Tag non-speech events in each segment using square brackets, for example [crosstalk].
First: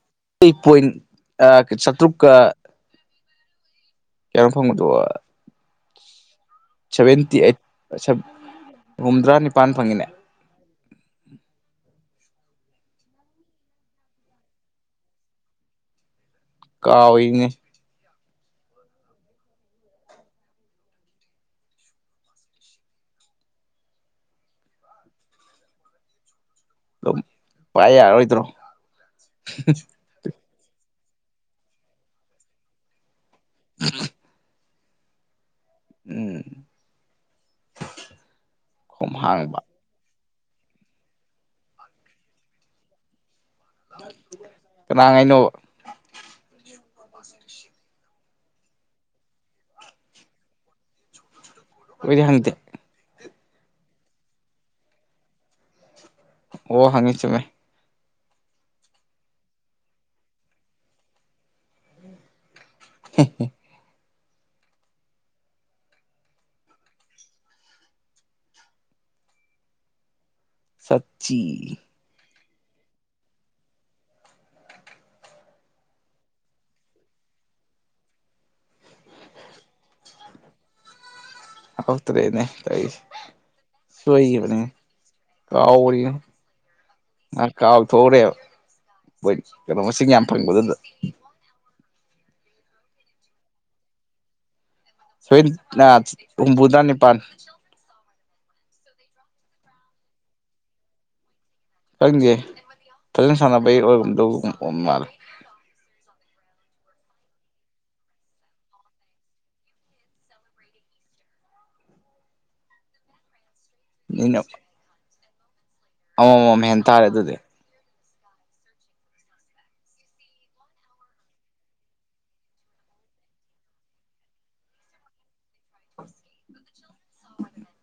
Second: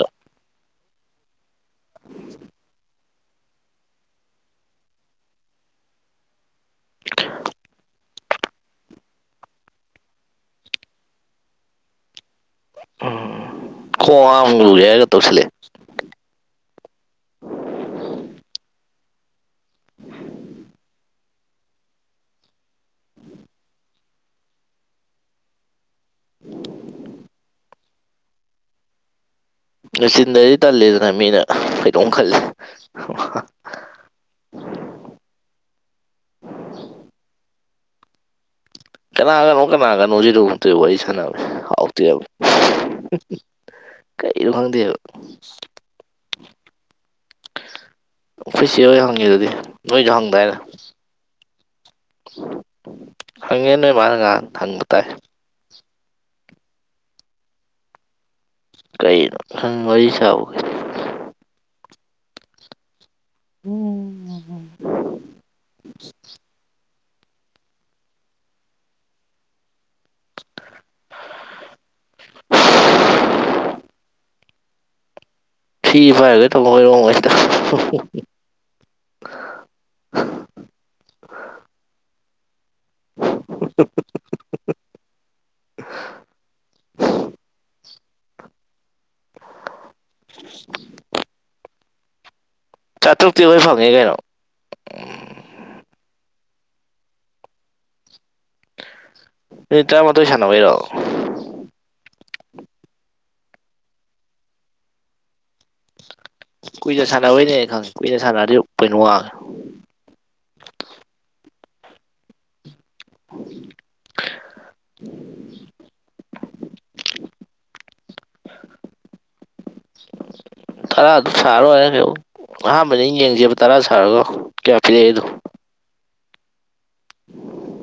ꯑ [unintelligible] ꯑꯩ ꯄꯣꯏꯟ ꯑꯩ ꯆꯥꯇ꯭ꯔꯨꯛ ꯀ ꯀꯌꯥꯅꫭ ꯐꯪꯕꯗꯣ ꯁꯚꯦꯟꯇꯤ ꯑꯩꯠ ꯍꯨꯝꯗ꯭ꯔꯥ ꯅꯤꯄꯥꯟ ꯐꯪꯉꯤꯅꯦ ꯎꯝ ꯈꯣꯡ ꯑ ꯑꯃ ꯂꯒꯦ ꯍꯥꯏꯔꯒ ꯇꯧꯁꯤꯜꯂꯛꯑꯦ ꯀꯥꯎ ꯏ ꯅꯤꯅꯦ ꯑꯗꯨꯝ ꯄꯥꯏ ꯌꯥꯔꯣꯏꯗ꯭ꯔꯣ ꯅꯨꯡꯆꯤꯟꯗꯗꯤ ꯇꯜꯜꯂꯤꯗꯅ ꯃꯤꯅ ꯈꯩꯗꯣꯝꯃ ꯈꯂꯦ ꯑ ꯎꯝ ꯈꯣꯝ ꯍꯥꯡꯕ ꯑꯅꯥꯒꯅꫭ ꯀꯅꯥꯒꯅꫭ ꯑꯖꯤꯇꯕꫭ ꯍꯥꯎꯇ‌ꯦꯕ ꯀꯩꯩꯅꫭꯈꯪꯗꯦꯕ ꯀꯅꯥꯉꯥꯏꯅꯣꯕ ꯑꯣꯐꯤꯁꯤꯁꯁꯤ ꯂꯣꯏ ꯍꯪꯉꯤ ꯑꯗꯨꯗꯤ ꯅꯣꯏꯁꯨ ꯍꯪꯗꯥꯏꯅ‌ꯦ ꯑꯣꯏꯔꯤꯍꯟꯗ ꯈꯪꯉꯦ ꯅꯣꯏꯃꯅ ꯉꯥꯏꯍꯥꯛ ꯍꯪꯕ ꯇꯥꯏ ꯑꯣ ꯍꯪꯉꯤ ꯆꯃꯦ ꯀꯩꯅꯣ ꯁꯪ ꯋꯥꯔꯤ ꯁꯥꯕꯒꯤ ꯎꯝ [unintelligible] ꯆꯠꯁꯤ ꯐꯤ ꯄꯥꯏꯔꯒꯩ ꯊꯧꯕꯃ ꯍꯣꯏꯔꯣꯡꯉꯩꯁꯤꯗ [unintelligible] ꯇꯔꯦꯅꯦ ꯀꯩ ꯁꫭꯏꯒꯤꯕꯅꯦ ꯀꯧꯒꯔꯦ ꯉ ꯀꯥꯎ ꯊꯣꯛꯎꯔꯦꯕꯣꯏ ꯀꯩꯅꯣ ꯃꯁꯤꯡ ꯌꯥꯝ ꯐꯪꯕꯗꯨꯗ ꯆꯥꯇ꯭ꯔꯨꯛꯇꯤ ꯂꫭꯏ ꯐꯪꯉꯦ ꯀꯩꯅꯣ ꯁꯣꯏꯕꯨꯗꯥꯅꯤ ꯄꯥꯟ ꯃꯤꯅꯤꯠ ꯇꯔꯥꯃꯥꯊꯣꯏ ꯁꯥꯟꯅꯕꯩꯔꯣ ꯈꯪꯗꯦ ꯐꯖꯅ ꯁꯥꯟꯅꯕꯩ ꯑꯣꯏꯔꯨꯝꯗꯧ ꯑꯣꯝ ꯃꯥꯜꯂꯦ ꯀꯨꯏꯅ ꯁꯥꯟꯅꯕꯩꯅꯦ ꯈꯪꯉꯦ ꯀꯨꯏꯅ ꯁꯥꯟꯅꯔꯗꯤ ꯄꫭꯏꯟ ꯋꯥꯡꯉꯦ [unintelligible] ꯃꯤꯅ [inaudible] ꯑꯃ ꯃꯝ ꯍꯦꯟ ꯇꯥꯔꯦ ꯑꯗꯨꯗꯤ ꯇꯔꯥ ꯑꯗꯨꯝ ꯁꯥꯔꯣꯏꯅ ꯀꯛ ꯑꯍꯥꯟꯕꯗ ꯌꯦꯡꯁꯦꯕ ꯇꯔꯥ ꯁꯥꯔꯒ ꯀꯌꯥ ꯄꯤꯔꯛꯏꯗꯣ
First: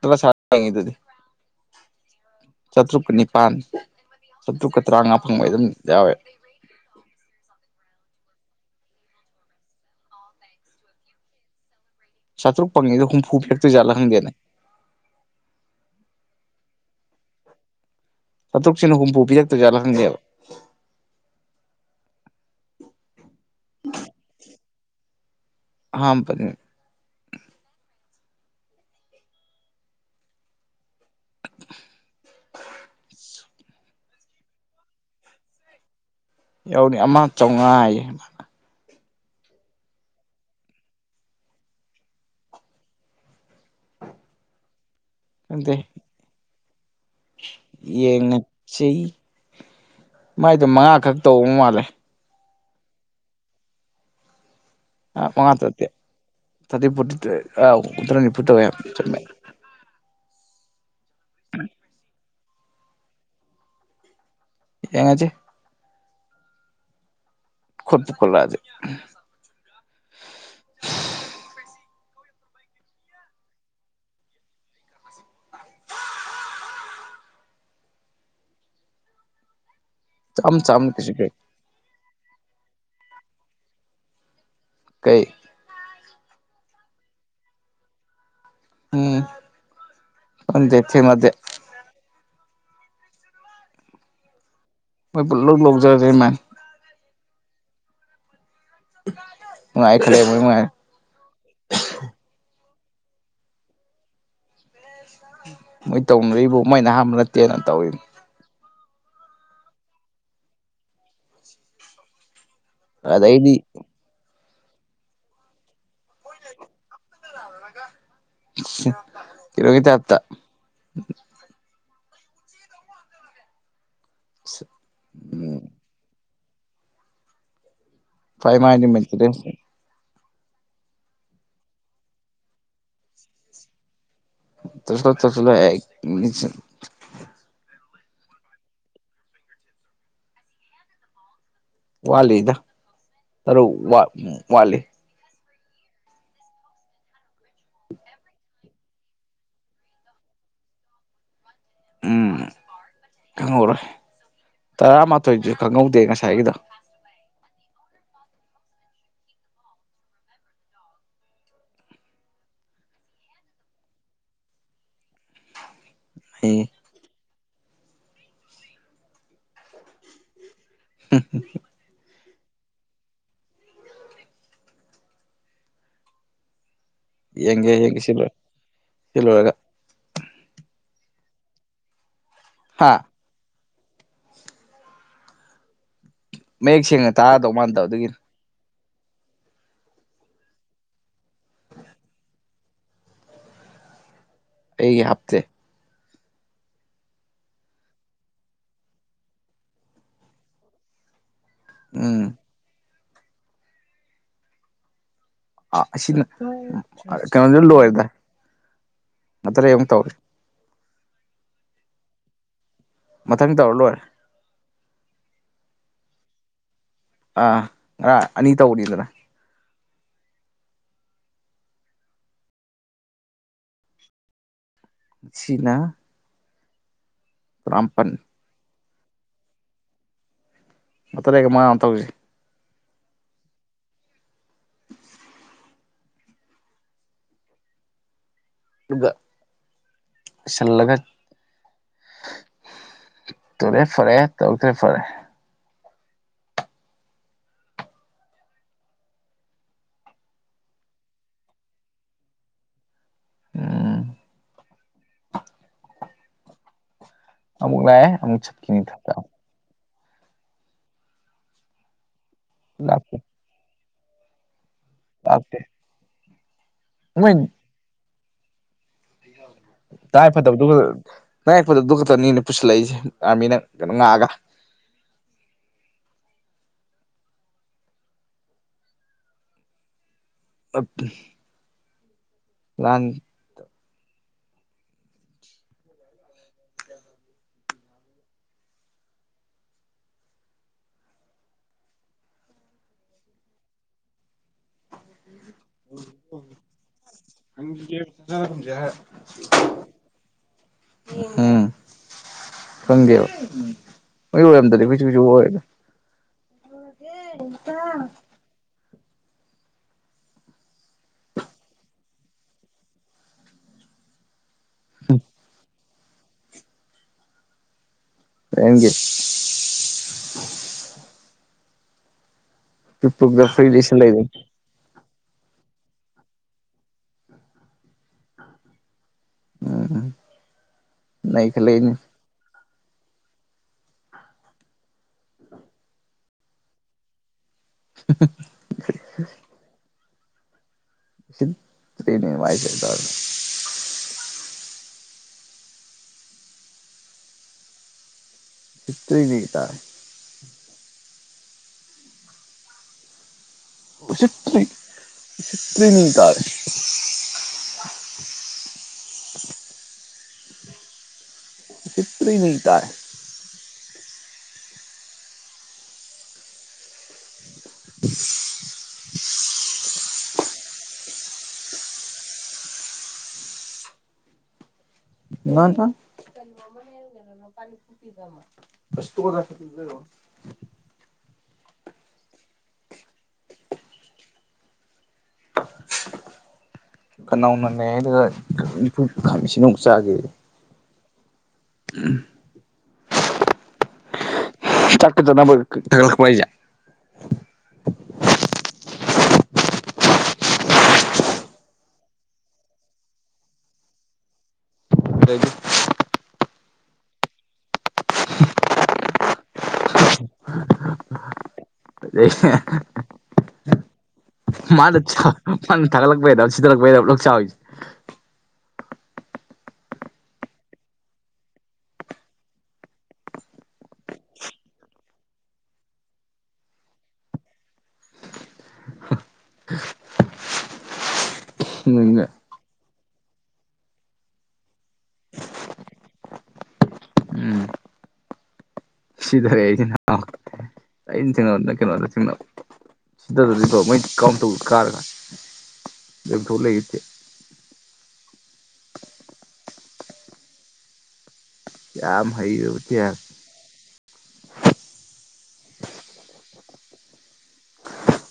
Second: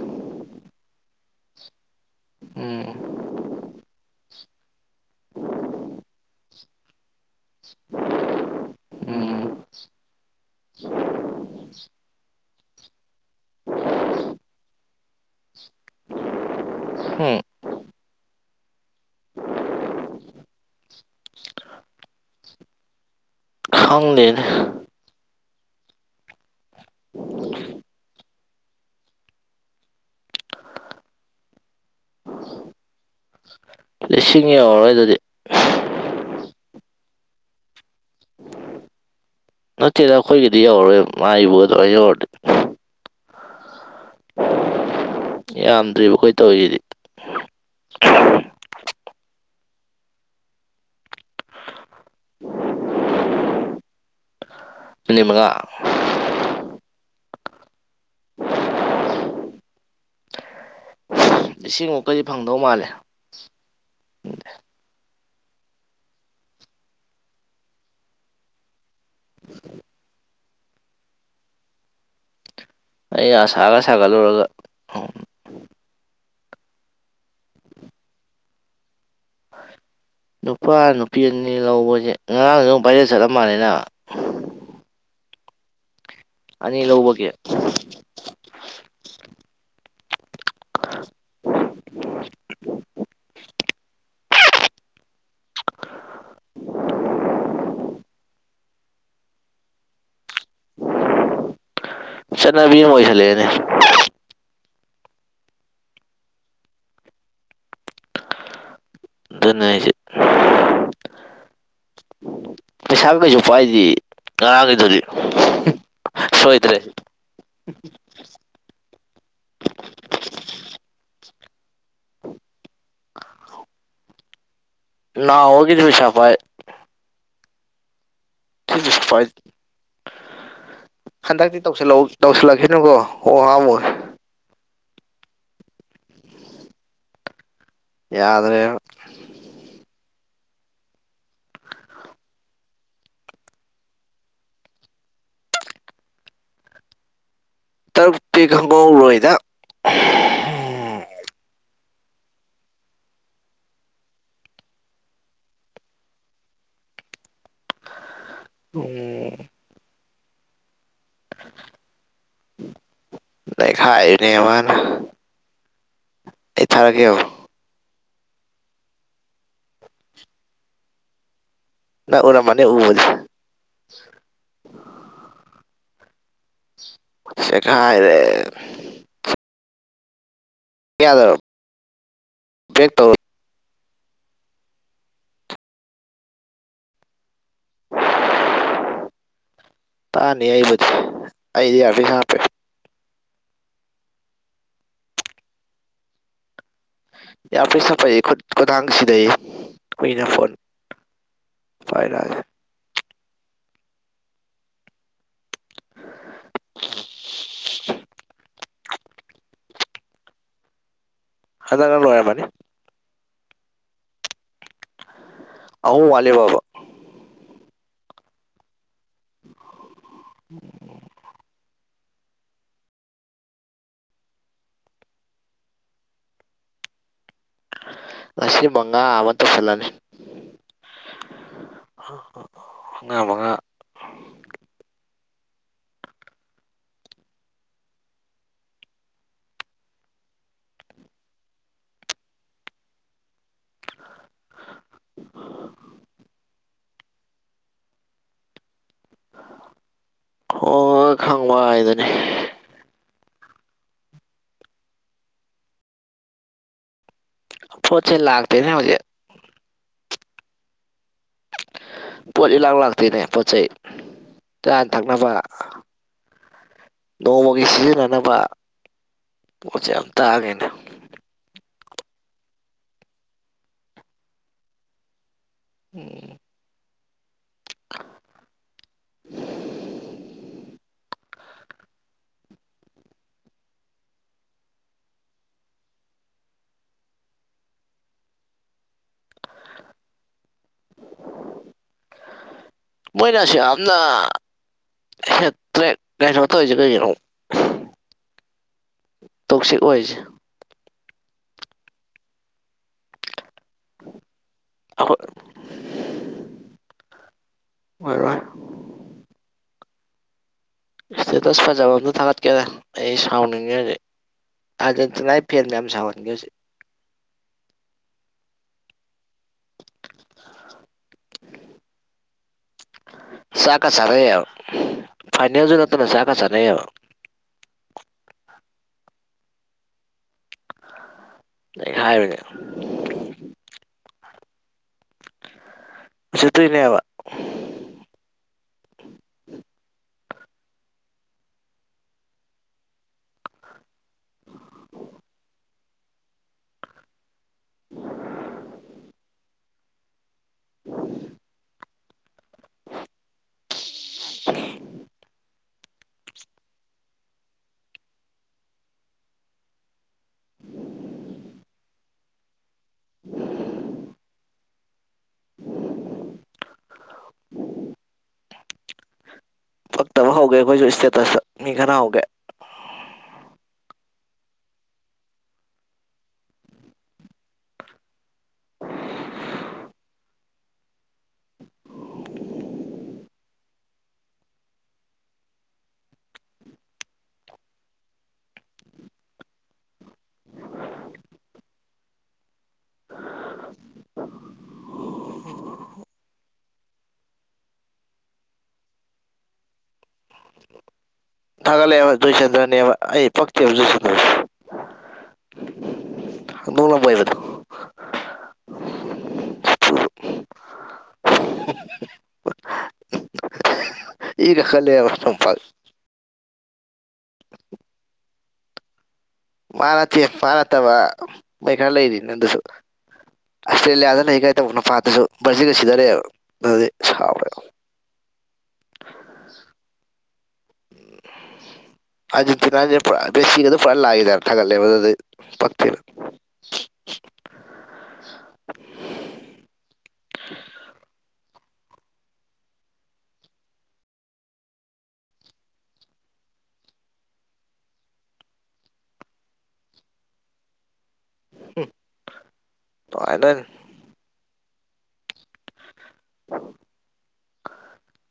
ꯇꯂ ꯁꯉꯗꯗꯤ ꯎꯝ ꯆꯥꯇ꯭ꯔꯨꯛꯀ ꯅꯤꯄꯥꯟ ꯆꯥꯇ꯭ꯔꯨꯛꯀ ꯇꯔꯥꯃꯉꯥ ꯐꯪꯕꯩ ꯑꯗꯨꯝ ꯌꯥꯎꯋꯦ [unintelligible] ꯎꯝ [inaudible] ꯆꯥ꯭ꯔꯨꯛ ꯐꯪꯉꯗ ꯍꯨꯝꯐꯨ ꯐꯦꯛꯇꯣꯏꯥꯠꯂ ꯍꯪꯗꯦꯅꯦ [inaudible] ꯍꯝ ꯆꯇꯨꯛꯁꯤ ꯍꯨꯝꯐꯨ ꯄꯤꯔꯛ ꯇꫭꯏꯖꯠꯂꯥ ꯈꯪꯗꯦꯕ ꯈꯪꯗꯦꯅꯦ ꯑꯍꯥꯟꯕꯅꯦ [unintelligible] ꯂꯤꯁꯤꯡ ꯌꯧꯔꯔꯣꯏ ꯑꯗꯨꯗꯤ ꯌꯥꯎꯅꯤ ꯑꯃ ꯆꯥꯝꯃꯉꯥ ꯅꯠꯇꯦꯗ ꯑꯩꯈꯣꯏꯒꯤꯗꯤ ꯌꯧꯔꯔꯣꯏ ꯃꯥꯏꯕꯨ ꯑꯗꯨꯃꯥꯏꯅ ꯌꯧꯔꯗꯤ ꯈꯪꯗꯦ ꯌꯥꯝꯗ꯭ꯔꯤꯕ ꯑꯩꯈꯣꯏ ꯇꯧꯔꯤꯁꯤꯗꯤ ꯌꯦꯡꯉꯁꯤ ꯃꯥꯏꯗ ꯃꯉꯥꯈꯛ ꯇꯧꯕ ꯃꯥꯜꯂꯦ [unintelligible] ꯃꯤꯅꯤꯠ ꯃꯉꯥ ꯃꯥꯉ ꯇ ꯇꯗꯤ ꯄꯨ ꯎꯗꯔꯅꯤ ꯄꯨꯛꯇ ꯆꯃꯦ ꯂꯤꯁꯤꯡꯃꯨꯛꯀꯗꯤ ꯐꯪꯗꯧ ꯃꯥꯜꯂꯦ ꯌꯦꯡꯉꯖꯦ ꯈꫭꯠꯄꯨ ꯈꫭꯠꯂꯛ ꯑꯗꯤ [inaudible] ꯑꯩꯅ ꯑꯁꯥꯒ ꯁꯥꯒꯠꯂꯨꯔꯒ ꯆꯥꯝ ꯅꯨꯄꯥ ꯆꯥꯝꯃ ꯀꯩꯁꯨ ꯅꯨꯄꯤ ꯀꯩ ꯑꯅꯤ ꯂꯧꯕꯁꯦ ꯉꯔꯥꯡꯗ ꯚꯥꯏꯔꯦꯜ ꯆꯠꯂꯝ ꯃꯥꯜꯅꯤꯅ ꯀꯩ ꯑꯅꯤ ꯂꯧꯕꯒꯦ ꯎꯝ ꯈꯪꯗꯦ ꯊꯦꯡꯅꯗꯦ ꯃꯣꯏ ꯄꯨꯂꯧ ꯂꯧꯖꯔ ꯖꯅꯤ ꯃꯥꯏ ꯃꯅꯨꯡꯉꯥꯏ ꯈꯂꯦ ꯃꯣꯏꯅꯨꯡꯉꯥꯏ ꯆꯠꯅꯕꯤ ꯑꯃ ꯑꯣꯏꯁꯜꯂꯛꯑꯦꯅꯦ ꯎꯝ ꯃꯣꯏ ꯇꯧꯅꯔꯤꯕꯕꯕꯨ ꯃꯣꯏ ꯑꯍꯥꯟꯕ ꯅꯠꯇꯦꯅ ꯇꯧꯏ ꯑꯗꯨꯣꯅꯦ ꯄꯩꯁꯥꯒ ꯀꯩꯁꯨ ꯑꯗꯩꯗꯤ ꯄꯥꯏꯗꯤ ꯀꯒꯗꯗꯤ ꯁꯣꯣꯏꯗ꯭ꯔꯦ ꯀꯔꯣꯒꯤꯗ ꯍꯥꯞ ꯁ ꯅꯅꯥ ꯍꯣꯗ꯭ꯤ ꯆꯥꯄ ꯐꯥꯏ ꯁꯤ ꯃꯥꯥꯏꯅꯤ ꯄꯩꯁꯥ ꯄꯥꯏ ꯃꯠꯇꯦ ꯍꯟꯗꯛꯇꯤ ꯇꯧꯁꯤꯜꯂ ꯇꯧꯁꯤꯜꯂꯛꯁꯤꯅꯨꯀꯣ ꯑꯣ ꯍꯥꯥꯡꯃꯣ ꯇꯁ ꯊꯁꯂ ꯌꯥꯗ꯭ꯔꯦ ꯋꯥꯂꯤꯗ ꯇꯔꯣ ꯋꯥ ꯎ ꯋꯥꯂꯤ ꯇꯔꯨꯛ ꯄꯤ ꯈꯪꯕꯧꯔꯣꯏꯗ ꯎꯝ ꯈꯪꯍꯧꯔꯣꯏ ꯇꯔꯥꯃꯥꯊꯣꯏꯁꯨ ꯈꯪꯍꯧꯗꯦ ꯉꯁꯥꯏꯒꯤꯗꯣ ꯎꯝ ꯅ ꯈꯥꯏꯅꯦ ꯃꯥꯅ ꯑꯩ ꯐꯔꯥꯒꯦꯦꯜ ꯎꯝ ꯍ ꯅ ꯑꯣꯔ ꯃꯅꯤ ꯎꯁ ꯌꯦꯡꯒꯦ ꯌꯦꯡꯒꯦ ꯆꯦꯈꯥꯏꯔꯦ ꯁꯤꯜꯂꯣꯔ ꯁꯤꯜꯂꯨꯔꯒ ꯀ ꯌꯥꯗ꯭ꯔ ꯍꯥ ꯕꯦꯛ ꯇꯧꯔ ꯃꯌꯦꯛ ꯁꯦꯡꯅ ꯇꯥꯔꯗꯧ ꯃꯥꯟꯗꯕ ꯑꯗꯨꯒꯤꯅꯤ ꯇꯥꯅꯤ ꯑꯩꯕꯨꯗꯤ ꯑꯩꯗꯤ ꯌꯥꯔꯗꯤ ꯍꯥꯞꯄꯦ ꯑꯩꯒꯤ ꯍꯥꯞꯦ ꯌꯥꯝ ꯄꯩꯁ ꯐꯩ ꯈꯨꯗꯥꯥꯡꯁꯤꯗꯩ ꯀꯨꯏꯅ ꯐꯣꯟ ꯎꯝ ꯐꯚꯥꯏꯔꯖ ꯑ ꯑꯁꯤꯅ ꯀꯩꯅꯣꯗꯨ ꯂꯣꯏꯔꯦꯗ ꯅꯠꯇ꯭ꯔꯦ ꯑꯃꯨꯛ ꯇꯧꯔꯤ ꯍꯗꯥꯡ ꯑꯣꯏ ꯃꯥꯅꯤ ꯃꯊꯪ ꯇꯧꯔ ꯂꯣꯏꯔꯦ ꯑꯍꯨꯝ ꯋꯥꯠꯂꯤꯕꯕꯥ ꯑꯥ ꯉꯔꯥ ꯑꯅꯤ ꯇꯧꯕꯅꯤꯗꯅ ꯎꯝ ꯁꯤꯠꯅꯥ ꯇꯔꯥꯝꯄꯟ ꯑꯁꯤ ꯃꯉꯥ ꯑꯃ ꯇꯧꯁꯜꯂꯅꯤ ꯉꯥꯇ ꯂꯩꯒ ꯃꯉꯥ ꯑꯃꯨ ꯇꯧꯖꯤ ꯑꯑꯑ ꯐꯨꯅ ꯃꯡꯉꯥ ꯑꯗꯨꯒ ꯁꯜꯂꯒꯠ ꯇꯧꯔꯦ ꯐꯔꯦ ꯇꯧꯗ꯭ꯔꯦ ꯐꯔꯦ ꯍꯣꯏ ꯈꯪꯕ ꯍꯥꯏꯗꯅꯦ ꯎꯝ ꯑꯃꯨꯛ ꯂꯑ ꯄꯣꯠꯁꯦ ꯑꯃꯨꯛ ꯆꯠꯀꯤ ꯂꯥꯛꯇꯦꯅꯦ ꯅ ꯍꯧꯖꯤꯛ ꯊꯥ ꯄꯣꯠ ꯂꯤꯂꯥꯡ ꯂꯥꯛꯇꯦ ꯂꯥꯛꯇꯦꯅꯦ ꯄꯣꯠ ꯆꯩꯩ ꯆꯥꯅ ꯊꯛꯅꯕ ꯂꯥꯛꯇꯦ ꯃꯣꯏ ꯅꯣꯡꯃꯒꯤ ꯁꯤꯖꯤꯟꯅꯅꯕ ꯄꯣꯠꯁꯦ ꯌꯥꯝ ꯇꯔꯥꯏ ꯐꯠꯇꯕꯗꯨ ꯇꯥꯡꯉꯦꯅꯦ ꯈ ꯅꯥꯔꯛꯄꯗꯗꯨ ꯈꯛꯇꯅꯦꯅ ꯄꯨꯁꯤꯜꯂꯛꯏꯁꯦ ꯑꯥꯔꯃꯤꯅ ꯀꯩꯅꯣ ꯉꯥꯛꯑꯒ ꯎꯝ ꯑꯞ ꯂꯥꯟ ꯃꯣꯏꯅꯁꯤ ꯑꯝꯅ ꯑꯦꯠꯇ ꯀꯩꯅ ꯇꯖ ꯀꯣ ꯇꯤꯞ ꯗꯥꯔꯣ ꯖꯍ ꯑꯣꯏꯔꯤꯁꯦ ꯎꯝ ꯈꯪꯗꯦꯕ ꯑꯣꯏ ꯂꯣꯏꯔꯝꯗꯗꯤ ꯑꯈꯣꯏꯖꯨ ꯑꯩꯈꯣꯏ ꯀꯩꯁꯨ ꯑꯣꯏꯔꯗ ꯑꯣꯏꯔꯣꯏ ꯏꯁꯇꯦꯇꯁ ꯐꯖꯕ ꯑꯝꯇ ꯊꯥꯒꯠꯀꯦꯅ ꯑꯩ ꯁꯥꯎꯅꯤꯡꯉꯦ ꯍꯣꯖꯤ ꯑꯗꯖꯦꯇꯤꯅꯥꯏ ꯐꯦꯟ ꯃꯌꯥꯝ ꯁꯥꯥꯎꯍꯟꯒꯦ ꯍꯣꯖꯤꯛ ꯗꯌꯦꯟꯒꯦ ꯄꯤꯛꯄꯗ ꯐ꯭ꯔꯤ ꯆꯥꯛꯀ ꯂꯩꯁꯟ ꯆꯅꯩ ꯂꯩꯕꯅꯤ ꯌꯕ ꯐꯥꯏꯅꯦꯜꯖꯨ ꯅꯠꯇꯅ ꯆꯥꯛꯀꯥ ꯆꯥꯅꯩꯌꯦꯕ ꯎꯝ ꯎꯝ ꯅ ꯈꯜꯂꯛꯏꯅꯤ ꯂꯩ ꯍꯥꯏꯔꯨꯔꯦ ꯎꯁꯤꯠꯇ꯭ꯔꯤꯅꯦꯕ ꯍꯍꯨꯝ ꯍꯤꯟ ꯇꯔꯤꯅꯦ ꯃꯥꯏꯖꯦ ꯇꯔꯤꯅꯤ ꯇꯥꯏ [unintelligible] ꯎꯁꯤꯠꯇ꯭ꯔꯤ ꯎꯁꯤꯠꯇꯔꯤꯅꯤ ꯇꯔꯦ [unintelligible] ꯎꯁꯤꯇ꯭ꯔꯤꯅꯤ ꯇꯥꯏ [unintelligible] ꯎ [unintelligible] [unintelligible] ꯄꯛꯇꯕ ꯍꯧꯒꯦ ꯑꯈꯣꯏꯖꯨ ꯏꯁꯇꯦꯇꯁꯇ ꯃꯤ ꯈꯟꯅ ꯍꯧꯒꯦ ꯉꯥꯟꯐ ꯑꯁ ꯇꯣꯑꯣꯗ ꯈꯅꯧ ꯅꯟꯅꯦ ꯍꯥꯏꯗꯨꯗ ꯈꯅꯤꯟꯄꯨꯞ ꯈꯥꯃꯦ ꯏꯁꯤꯡ ꯑꯃꯨꯛ ꯆꯥꯒꯦ ꯎꯝ [unintelligible] ꯊꯤꯗꯥꯛ ꯄꯤꯗꯅꯕ ꯈ ꯊꯒꯂꯛꯄ ꯍꯥꯏꯖꯦ ꯊꯒꯂꯑꯦꯕ ꯖꯣꯏꯆꯟꯗꯔꯅꯦꯕ ꯑꯩ ꯄꯛꯇꯦꯕ ꯖꯣꯏꯆꯟꯗ꯭ꯔꯁ ꯂꯩ [unintelligible] ꯗꯣꯡꯂꯝꯕꯣꯏꯕꯗꯣ ꯏꯒ ꯃꯥꯅ ꯈꯠꯂꯛꯑꯦꯕ ꯆ ꯅꯣꯡꯄꯥꯛ ꯊꯥꯠꯂꯛꯄꯩꯗ ꯁꯤꯗꯠꯂꯛꯄꯩꯕ ꯅꯡ ꯆꯥꯎꯔꯤ ꯃꯥꯅꯠꯇꯦ ꯃꯥꯅꯠꯇꯕ ꯃꯣꯏ ꯈꯔ ꯂꯩꯔꯤ ꯑꯗꯨꯁꯨ ꯑꯁꯇ꯭ꯔꯦꯂꯤꯌꯥꯗꯅ ꯑꯩ ꯀꯥꯏ ꯇꯧꯕꯅꯄꯥꯥꯠꯇꯁꯨ ꯕꯔꯖꯤꯒ ꯁꯤꯗꯔꯛꯦꯕ ꯑꯗꯨꯗꯤ ꯁꯥꯎꯔꯦꯕ ꯁꯤꯅꯅꯦ ꯑꯔꯖꯦꯟꯇꯤꯅꯖꯦ ꯄꯨꯔꯥ ꯕꯦꯁꯤꯒ ꯑꯗꯨ ꯄꯨꯔꯥ ꯂꯥꯛꯑꯦꯗꯅ ꯊꯥꯒꯠꯂꯦꯕ ꯑꯗꯨꯗꯤ ꯄꯛꯇꯦꯕ ꯁꯤꯗꯔꯦ ꯑꯩꯁꯤ ꯑꯩꯅ ꯊꯦꯡꯅꯕꯗꯅ ꯀꯩꯅꯣꯗ ꯊꯤꯡꯅꯕ ꯁꯤꯗꯗꯤꯀꯣ ꯃꯣꯏ ꯀꯥꯎꯟ ꯇꯧ ꯀꯥꯔꯒ ꯌꯊꯣꯛ ꯂꯩꯈꯤꯇꯦ [inaudible] ꯌꯥꯝ ꯍꯩꯔꯕ [unintelligible] ꯄꯥꯏꯗꯟ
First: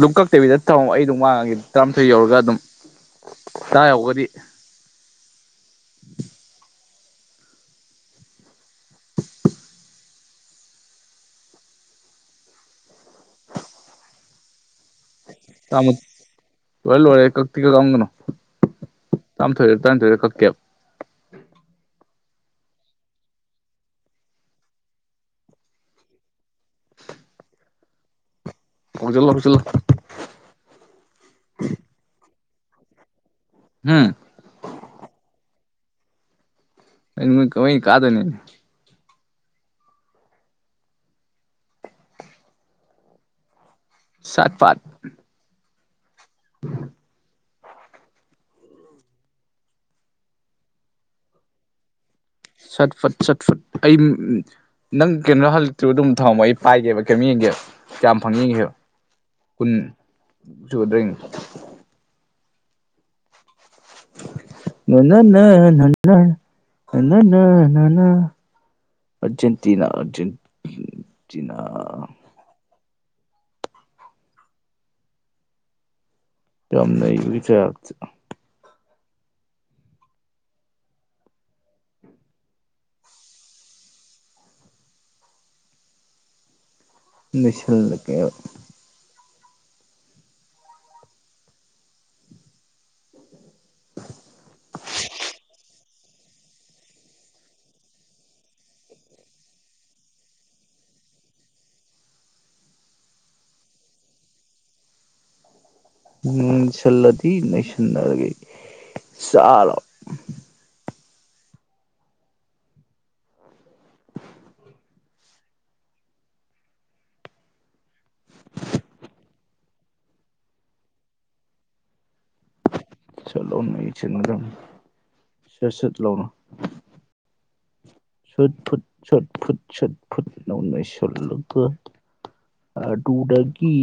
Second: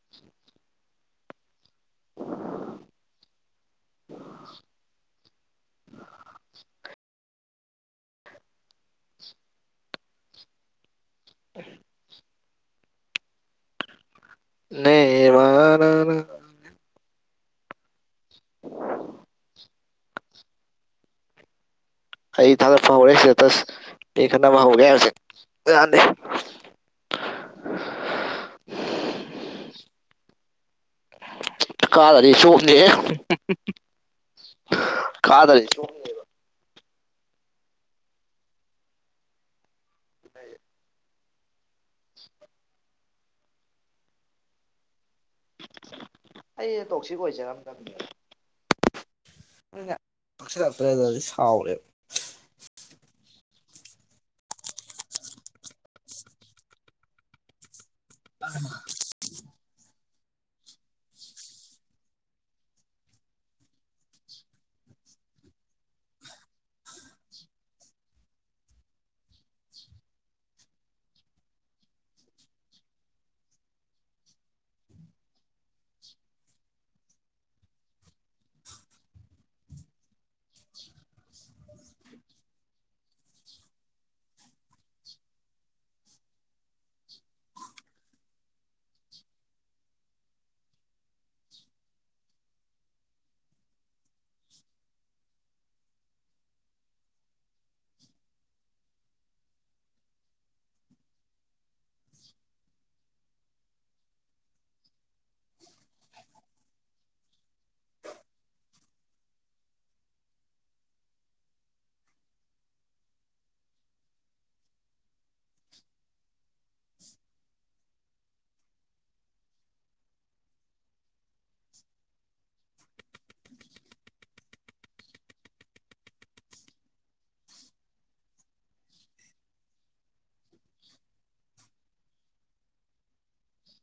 ꯂꯨ ꯀꯛꯇꯕꯤꯗ ꯊꯝꯃꯣ ꯑꯩ ꯑꯗꯨꯝ ꯋꯥꯡꯒꯦ ꯇꯔꯥꯃꯥꯊꯣꯏ ꯌꯧꯔꯒ ꯑꯗꯨꯝ ꯇꯥ ꯌꯧꯒꯗꯤ [inaudible] ꯅꯦꯃ ꯇꯃꯨꯠ ꯂꯣꯏ ꯂꯣꯏꯔꯦ ꯀꯛ ꯇꯤꯀ ꯀꯛꯑꯝꯒꯅꯨ ꯇꯔꯥꯝꯊꯣꯏꯔ ꯇꯥꯏꯟꯊꯣꯏꯔ ꯀꯛꯀꯦꯕ ꯑꯩ ꯊꯥꯒꯠꯄ ꯍꯧꯔꯦ ꯏꯁꯇꯦꯇꯁ ꯃꯤ ꯈꯠꯅꯕ ꯍꯧꯔꯦ ꯍꯧꯖꯤꯛ ꯌꯥꯟꯗꯦ ꯍꯧꯖꯜꯂꯣ ꯍꯧꯖꯜꯂꯣ ꯀꯥꯒꯗꯤ ꯆꯣꯞꯅꯤꯍꯦ ꯎꯝ ꯀꯥꯗꯗꯤ ꯆꯣꯞ ꯀꯩꯅꯣ [unintelligible] ꯀꯥꯗꯣꯏꯅꯣ ꯁꯠ ꯐꯠ ꯑꯩ ꯇꯣꯛꯁꯤꯛ ꯑꯣꯏꯖꯔꯝꯅꯦ [inaudible] ꯅꯣꯏꯅ ꯀꯛꯁꯤꯜꯂꯛꯇ꯭ꯔꯦꯗꯗꯤ ꯁꯥꯎꯔꯦꯕ ꯁꯠ ꯐꯠ ꯁꯠ ꯐꯠ ꯑꯩ ꯅꯪ ꯀꯩꯅꯣ ꯍꯜꯂꯛꯇꯔꯤꯕꯨ ꯑꯗꯨꯝ ꯊꯝꯃꯣ ꯑꯩ ꯄꯥꯏꯒꯦꯕ ꯀꯩꯝꯣꯛ ꯌꯦꯡꯒꯦꯕ ꯀꯌꯥꯝ ꯐꯪꯉꯤ ꯌꯦꯉꯤꯕ ꯀꯨꯟ ꯁꯨꯗꯣꯏꯅꯤ ꯅꯅꯅ ꯅꯅ ꯅꯅ ꯅꯅ ꯑꯔꯖꯦꯟꯇꯤꯅꯥ ꯑꯔꯖꯦꯟꯇꯤꯅꯥ ꯌꯥꯝꯅꯩꯕꯒꯤ ꯇꯥꯏꯞꯇ ꯅꯩꯁꯜꯂꯛꯀꯦ ꯎꯝ ꯁꯜꯂꯗꯤ ꯅꯩꯁꯟꯅꯔꯒꯦ ꯆꯔꯥ ꯆꯂꯣ [unintelligible] ꯁꯠ ꯆꯠ ꯂꯧꯔꯣ ꯁꯠ ꯐꯨꯠ ꯁꯠ ꯐꯨꯠ ꯁꯠ ꯐꯨꯠ ꯅ ꯅꯩꯁꯜꯂꯒ ꯑꯗꯨꯗꯒꯤ